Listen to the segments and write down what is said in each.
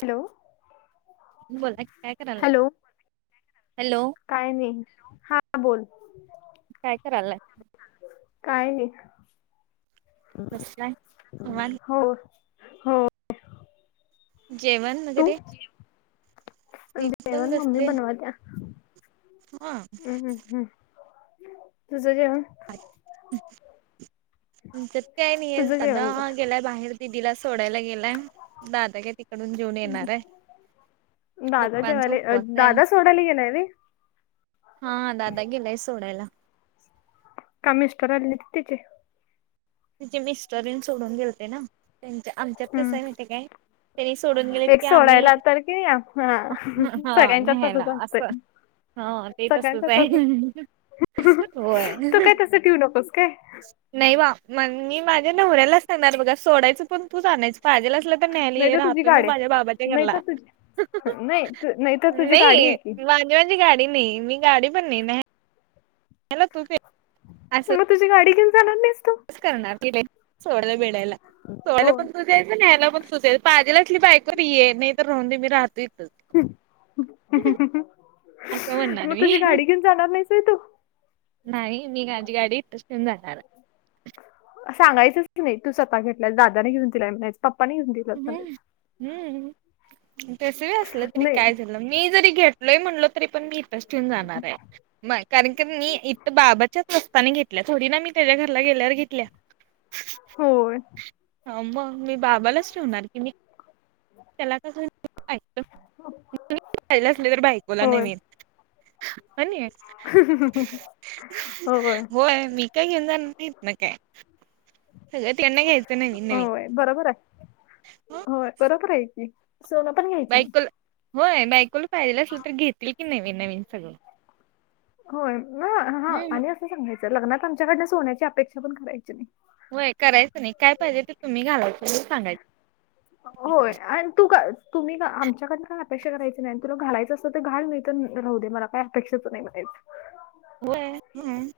Hello. बोला की काय करायलाय? Hello hello? काय नाही, हा बोल. काय करालाय? काय नाही, बसलाय निवांत हो. हो जेवण वैगरे. म्हजे जेवण मम्मी बसले बनवत्या हम्म हम्म हम्म. तुझं जेवण? त आमच्यात ते आणि हे तुझं दादा जेवण कर गेला बाहेर. दिदीला सोडायला गेलाय, दादा काय तिकडून जेऊन येणार आहे. दादा पप्पांचा जेवायले, अ उपवास आहे दादा सोडायले गेलाय वय. हा दादा गेलाय सोडायला. का मिस्टर आलीत तेचे? तिचे मिस्टर येऊन सोडून गेलते ना, तेंच्या आमच्यात कसं हम्म आहे माहितीय काय? त्यांनी सोडून गेलेत एक की आम्ही, सोडायला तर की हा आ ह ह, हा सगळ्यांच्या न्यायला तसच असतंय असं. हा ते तसच आहे. हह तू होय काय, तस ठेऊ नकोस काय. नाही बा म मी माझ्या नवऱ्यालाच सांगणार बघा, सोडायचं पण तूच आणायच पाहिजेल असल नाही तर तुझी गाडी आहे, नाही त तुझी, नाही नाही त तुझी गाडी आहे की आणि माझी गाडी नाही, मी गाडी पण नाही. नाही ह्याला तू पे. मग तुझी गाडी घेऊन जाणार नाहीस तु? करणार की लई सोड वेडायला, सोलाला पण तोच यचं न्यायला पण सुय पाजेला, असली बायको ये नाही तर राहून दे मी राहतो इथच. असं म्हणणार मग तुझी मी गाडी घेऊन जाणार नाहीस व्हय तू? नाही मी माझी गाडी इथच ठेऊन जाणार आहे. सांगायच नाही तू स्वः घेतलाय दादाने घेऊन दिलाय म्हणायच पप्पाने घेऊन दिल हम्म, हम्म हम्म. तसही असलं तरी नाही काय झालं? मी जरी घेतलोय म्हणलो तरी पण मी इथेच ठेऊन जाणार हाय. नई कारण की मी इथं बाबाच्याच असस्तानी घेतल्या थोडी ना मी त्याच्या घरला गेल्यावर घेतल्या. [inaudible] होय. हं मग मी बाबालाचं ठेवणार की. मी त्याला कस अस तर बायकोला होय नवीन. आणि होय मी काय घेऊन जाणार नाहीत हितन काय. सगळं त्यांना घ्यायचं नवीन नवीन. होय बरोबर आहे होय बरोबर आहे की. सोनं पण घ्याय बायकोला होय बायकोला पाहिजेला असल तर घेतील की नवीन नवीन सगळं. होय ना हा हम्म आणि असं सांगायचं लग्नात आमच्याकडनं सोन्याची अपेक्षा पण करायची नाही. होय करायचं नाही काय पाहिजे ते तुम्ही घाला. होय आणि तू काय तुम्ही आमच्याकडे काय अपेक्षा करायची नाही आणि तुला घालायचं असं तर घाल मिळत राहू दे, मला काय अपेक्षाच नाही म्हणायचं. [inaudible] होय हम्म.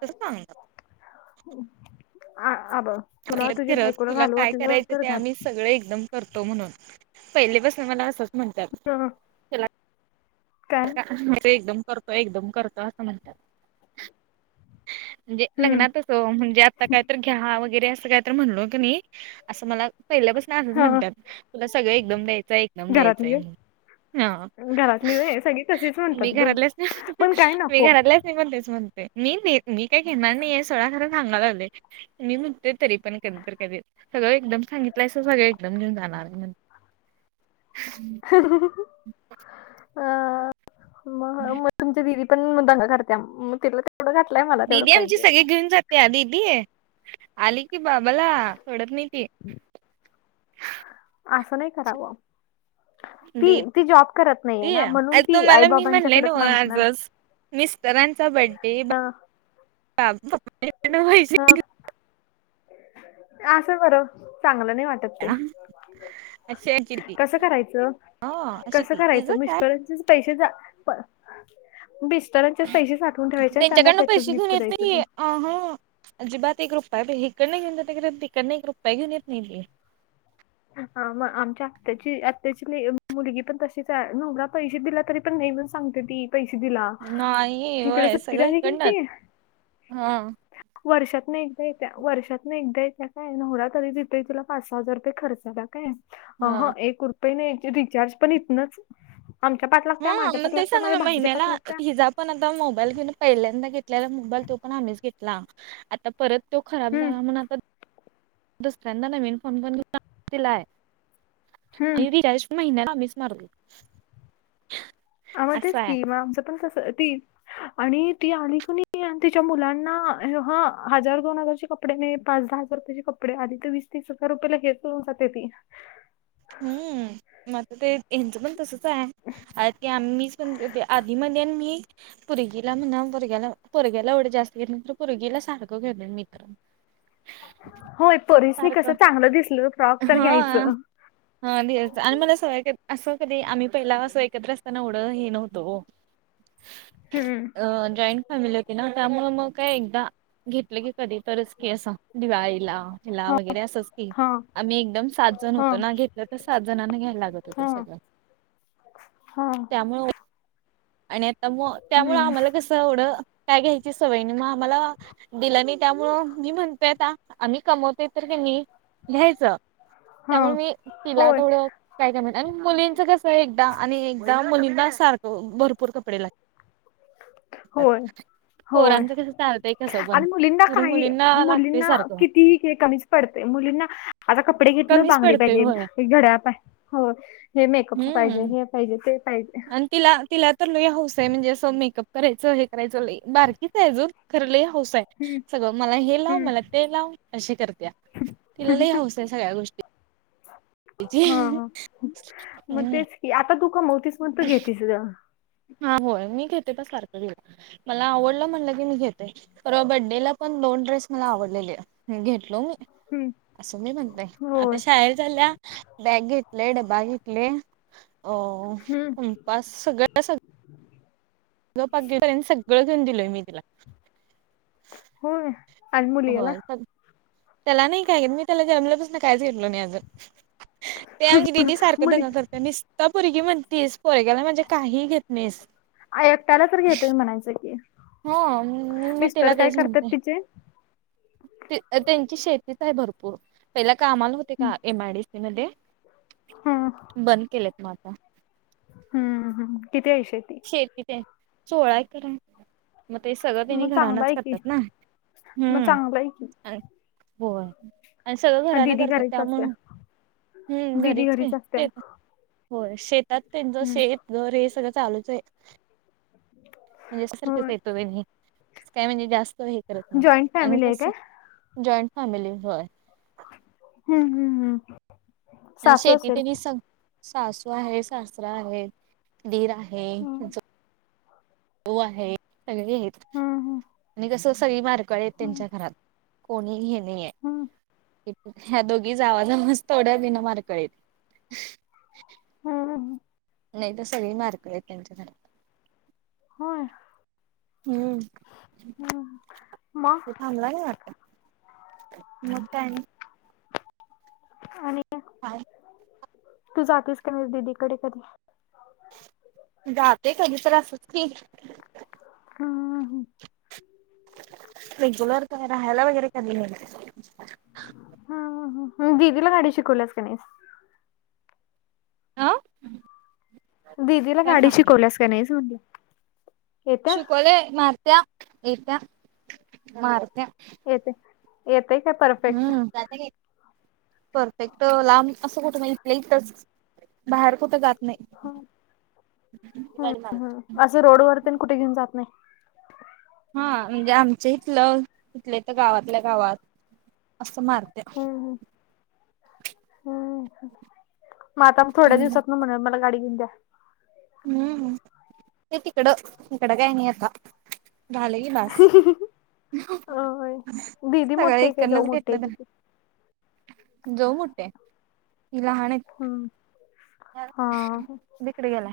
तस का म्हणतात? आ-आबा तुला म्हटलं तुझ्या फिरत बायकोला तुला घालू काय वाटलं ग करायचं ते आम्ही सगळे एकदम करतो म्हणून पहिलेपासून मला असंच म्हणतात. हं, काय? ते एकदम करतो, एकदम करतो असं म्हणत्यात. म्हणजे हं, लग्नातच ओ म्हणजे आता कायतर चहा वगैरे असं काय तर म्हणलो कनई असं मला पहिल्यापासून असंच हं म्हणत्यात, तुला सगळं एकदम द्यायचं आहे. दम द्यायचं घरातली म्हण, हा. घरातली व्हय सगळी तशीच मी म्हणतात ग घरातलेच ना पण काय मी नको. घरातलेच मी पण तेच म्हणते, मी मी काय घेणार नाहीय सोडा खरं सांगाय लागलोय. मी म्हणते तरी पण कधी तर कधी. सगळं एकदम सांगितलंयसा, सगळं एकदम घेऊन जाणार म्हण हम्म. हं हं हं हं, अ म म तुमच्या दीदी पण मग दंगा करत्या, मग तिला तेवढं घातलंय मला तेवढं पाहिजे. ते आ दीदी? आली की बाबाला सोडत नाही ती. [inaudible] असं नाही करावं ती देते ती जॉब करत नाहीे ना, अ म्हणून ती आई तुम्हाला मी म्हणले ना बाबांच्याकडेच मागणार. आजच मिस्टरांचा बड्डे हा [unintelligible] हा. असं बरं चांगलं नाही वाटत. केहा. कस करायचं? हा अशी कस ती तिचं करायचं? काय मिस्टरांचीच पैसे जा प मिस्टरांचेच पैसे साठवून ठेवायचे आणि त्यांना त्याचंच गिफ्ट द्यायचं ग. आ हा अजिबात एक रुपया बी, हिकडन घेऊन जाते खरं तिकडन एक रुपया घेऊन येत नाही मी. आ मग आमच्या आत्याची आत्याची मुलगी पण तशीच आहे, नवरा पैसे दिला तरी पण नाही म्हणून सांगते ती. पैसे दिला, नाही हिकडं व्हय सगळं सुट्टीला आली कणी हिकडनंच ती. हा वर्षातन एकदा येत्या वर्षात ना एकदा येत्या काय, नवरा तरी तिथं तिला पाच सहा हजार रुपये खर्च. मला काय हा अहा एक रुपये नाही रिचार्ज पण इतनच. आमच्या पाट हा लागत्या, माझ्या पाठ मग ते लागत्या, माझ्या सांगालोय भाऊच्या पाठ महिन्याला लागत्या. हिजा पण आता मोबाईल घेन पहिल्यांदा घेतलेला मोबाईल तो पण आम्हीच घेतला आता परत. तो खराब हम्म झाला म्हणून आता दुसऱ्याना नवीन फोन घेवून पण दिलाय, हम्म आणि रिचार्ज. महिन्याला आम्हीचं मारतोय. आम्हा तेच की, मग आमचं पण कस ती. आणि ती आली कणी, तिच्या मुलांना हं हजार दोन हजारची कप कपडे पाच दहा हजार रुपयेच कपडे, आधी ते वीस तीस हजार रुपयेला हे करून जाते ती. हम्म. म ते हेचं पण तसंच आहे, की आम्हीच पण आधी मधी आणि मी. पोरगी ला म्हणा पोरग्याला, पोरग्याला येवढ जास्तं घेत नाही खरं पोरगीला सारख घेतोय मी तर. होय. पोरीसनी सारखं कसं चांगलं दिसलं, फ्रॉक तर हा घ्यायचं. हा आणि मला सवय असं कधी, आम्ही पहिला असं एकत्र असताना येवढं हे नव्हत ओ. [inaudible] हम्म. अ जॉईंट फॅमिली होती ना त्यामुळं मग काय एकदा घेतलं की कधी तरच की, असं दिवाळीला. हिला हा वगैरे असंच की, आम्ही एकदम सात जण होतो हा ना घेत. घेतल तर सात जणांना घ्यायला, लागत होतं हा सगळं. हा त्यामुळं आणि आता त्यामुळे हम्म आम्हाला कसं. तेवढं काय घ्यायची सवय नाही, मग आम्हाला. दिलं नाही त्यामुळं मी म्हणतोय आता, आम्ही कमवतोय तर कणी. घ्यायचं, हा त्यामुळे मी तिला होय थोडं. काय काय म्हण आणि मुलींच कस आहे, एकदा आणि एकदा मुलींना सारखं भरपूर कपडे लागते. होय [unintelligible] होय. आणि मुलींना खरं काही, मुलींना लागतंय मुलींना सारखं. कितीही कमीच. पडते मुलींना. आता कपडे घेतलं कमीच बांगडी पडतंय पाहिजे, होय. घड्याळ हो हे मेकअप पाहिजे हम्म हे. पाहिजे ते पाहिजे. आणि तिला तिला तर लै हौस आहे, म्हणजे असं मेकअप करायचं हे करायचं बारकीच आहे अजून. खर लै हौस आहे. हम्म सगळं मला हे लाव हम्म मला ते लाव, अशी करत्या तिला हम्म लै हौस आहे सगळ्या गोष्टी. हां हां.. मग हम्म तेच की आता तू, कमवतीस मग तु घेतीस गं. हां होय मी घेते बाई सारखं तीला, मला आवडलं म्हणलं की मी येतोय. परवा बड्डेला पण, दोन ड्रेस मला आवडलेले घेतलो मी. हम्म असं मी म्हणतंय आता होय शाळेला चालल्या. बॅग घेतले डबा घेतले, अ हम्म कंपास सगळं सगळं. [unintelligible] सगळं घेऊन दिलोय मी तिला. होय. आणि मुलग्याला होय. त्याला नाही काय मी त्याला, जन्मल्यापासून कायच घेतलो नाही अजून. ते आमचे दिदी सारखं मुली दंगा करत्या निस आता पोरगी म्हणतीस, पोरग्याला माझ्या काही घेत नाहीसं. आं.. एकट्यायला तर घेतोय म्हणायचं की. हो मग तिला मिस्टर काय तेच करतात म्हणते. तिचे त्यांची शेतीच आहे भरपूर, पहिला कामाला होते का एमआयडी. तिन दे. हम्म. बंद केलेत मा आता. हम्म हम किती आहे असे? शेती ते सोळा एकर आहे, मग ते सगळं त्यांनी मग चांगला घरानाच आहे की करतात ना. मग हम्म. चांगला आहे की होय आणि सगळं घराने दिदी करतात घरीच असत्या त्यामुळं. हम्म, दिदी घरीच की असत्या शे होय, शेतात त्यांचं, हम्म शेत घर हे सगळं चालूच ये. [unintelligible] म्हणजेसारखच होय येतो नाही काय म्हणजे जास्त हे. करत नाही जॉईंट आणि फॅमिली आहे काय. कसं जॉईंट फॅमिली होय. हम्म हम्म हम्. शेतीतनी स सासू आहे, सासरा आहे दीर आहे हम्म जा हो आहे सगळे आहेत हम्म आणि कसं सगळी मारकळ आहेत हम्म त्यांच्या खा. खात, कोणी हे नाही हम्म आहे. ह्या दोघी जावा जावा चं, तेवढ्या बिनामाळरी येत. हम्म. नाही तर सगळी मार्क आहेत त्यांच्या घरा. होय. हम्म मग थांबला ने वाटतं? मग काय म्हणे? आणि अ हाय. तू जातीस की, नाही दिदीकडे कधी. जात कधीतर असच की. हम्म हम. रेग्युलर तर, राहायला वगैरे कधी नाही. ह दिदीला गाडी शिकवलंस का नाही? आ. दिदीला गाडी शिकवल्यास का नाहीच म्हणली. शुकोले मारत्याय येऐत्या मारत्या. येते येतंय, काय परफेक्ट. जाता के? परफेक्ट लांब असं कुठ नाही प्लेटचं बाहेर कुठं जातं. ह हम् हम, असं रोड वर तेन, कुठे घेऊन जात नाही. हा म्हणजे आमच्या इथलं तिथले तर गावातल्या गावात असं मारते. हम् मग आता थोड्या दिवसात ना म्हण मला गाडी घेऊन द्या. हम्म ते तिकडं तिकडं काय नाही आता झालं की बस. हम्म हं हं अय दिदी सगळं मोठीे काय जाऊ इकडनच मोठे घेतलं आहे तिथे. जाऊ मोट आहे लहान. हम्म ह हा बिकडे गेलाय.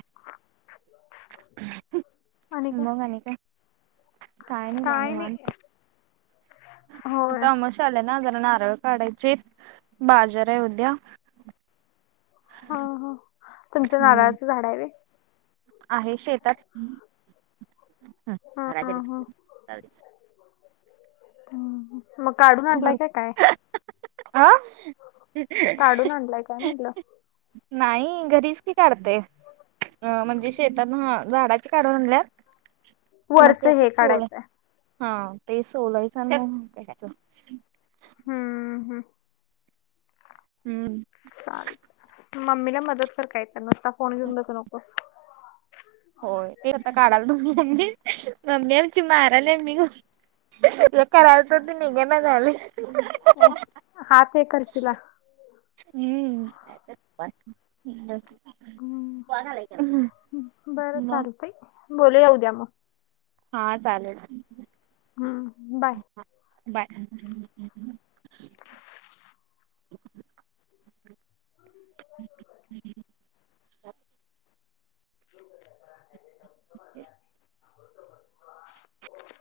मग आणि काय काहीण काय पाणे नाही मनतो. होय आता आमोशा आले ना, जरा नारळ काढायचे बाजार आहे उद्या. हा हां तुमचं हम्म नारळाच झाड आहे होय. आहे शेतात हा घराकडेच. हा मग काढून आणलाय का काय? हा.. काढून आणलाय काय म्हटलं नाही घरीच की काढते. अ म्हणजे शेतात झाडाची काढून आणल्या. मग ते वरच आता, हे सोला काढायचंय हां.. ते सोलायच. हम्म हम. हम्म. चालेल मम्मीला मदत कर, नसता फोन घेऊन बसू नकोस. होय ते आता काढायला दोन्ही अंडी, मम्मी आमची मारायला मी या करायलाच ते निघे ना झाले. ए हात हे करशीला अं. हम्म [unintelligible] का बोलूया उद्या मग. हा चालेल हम्म बाय. बाय. [inaudible]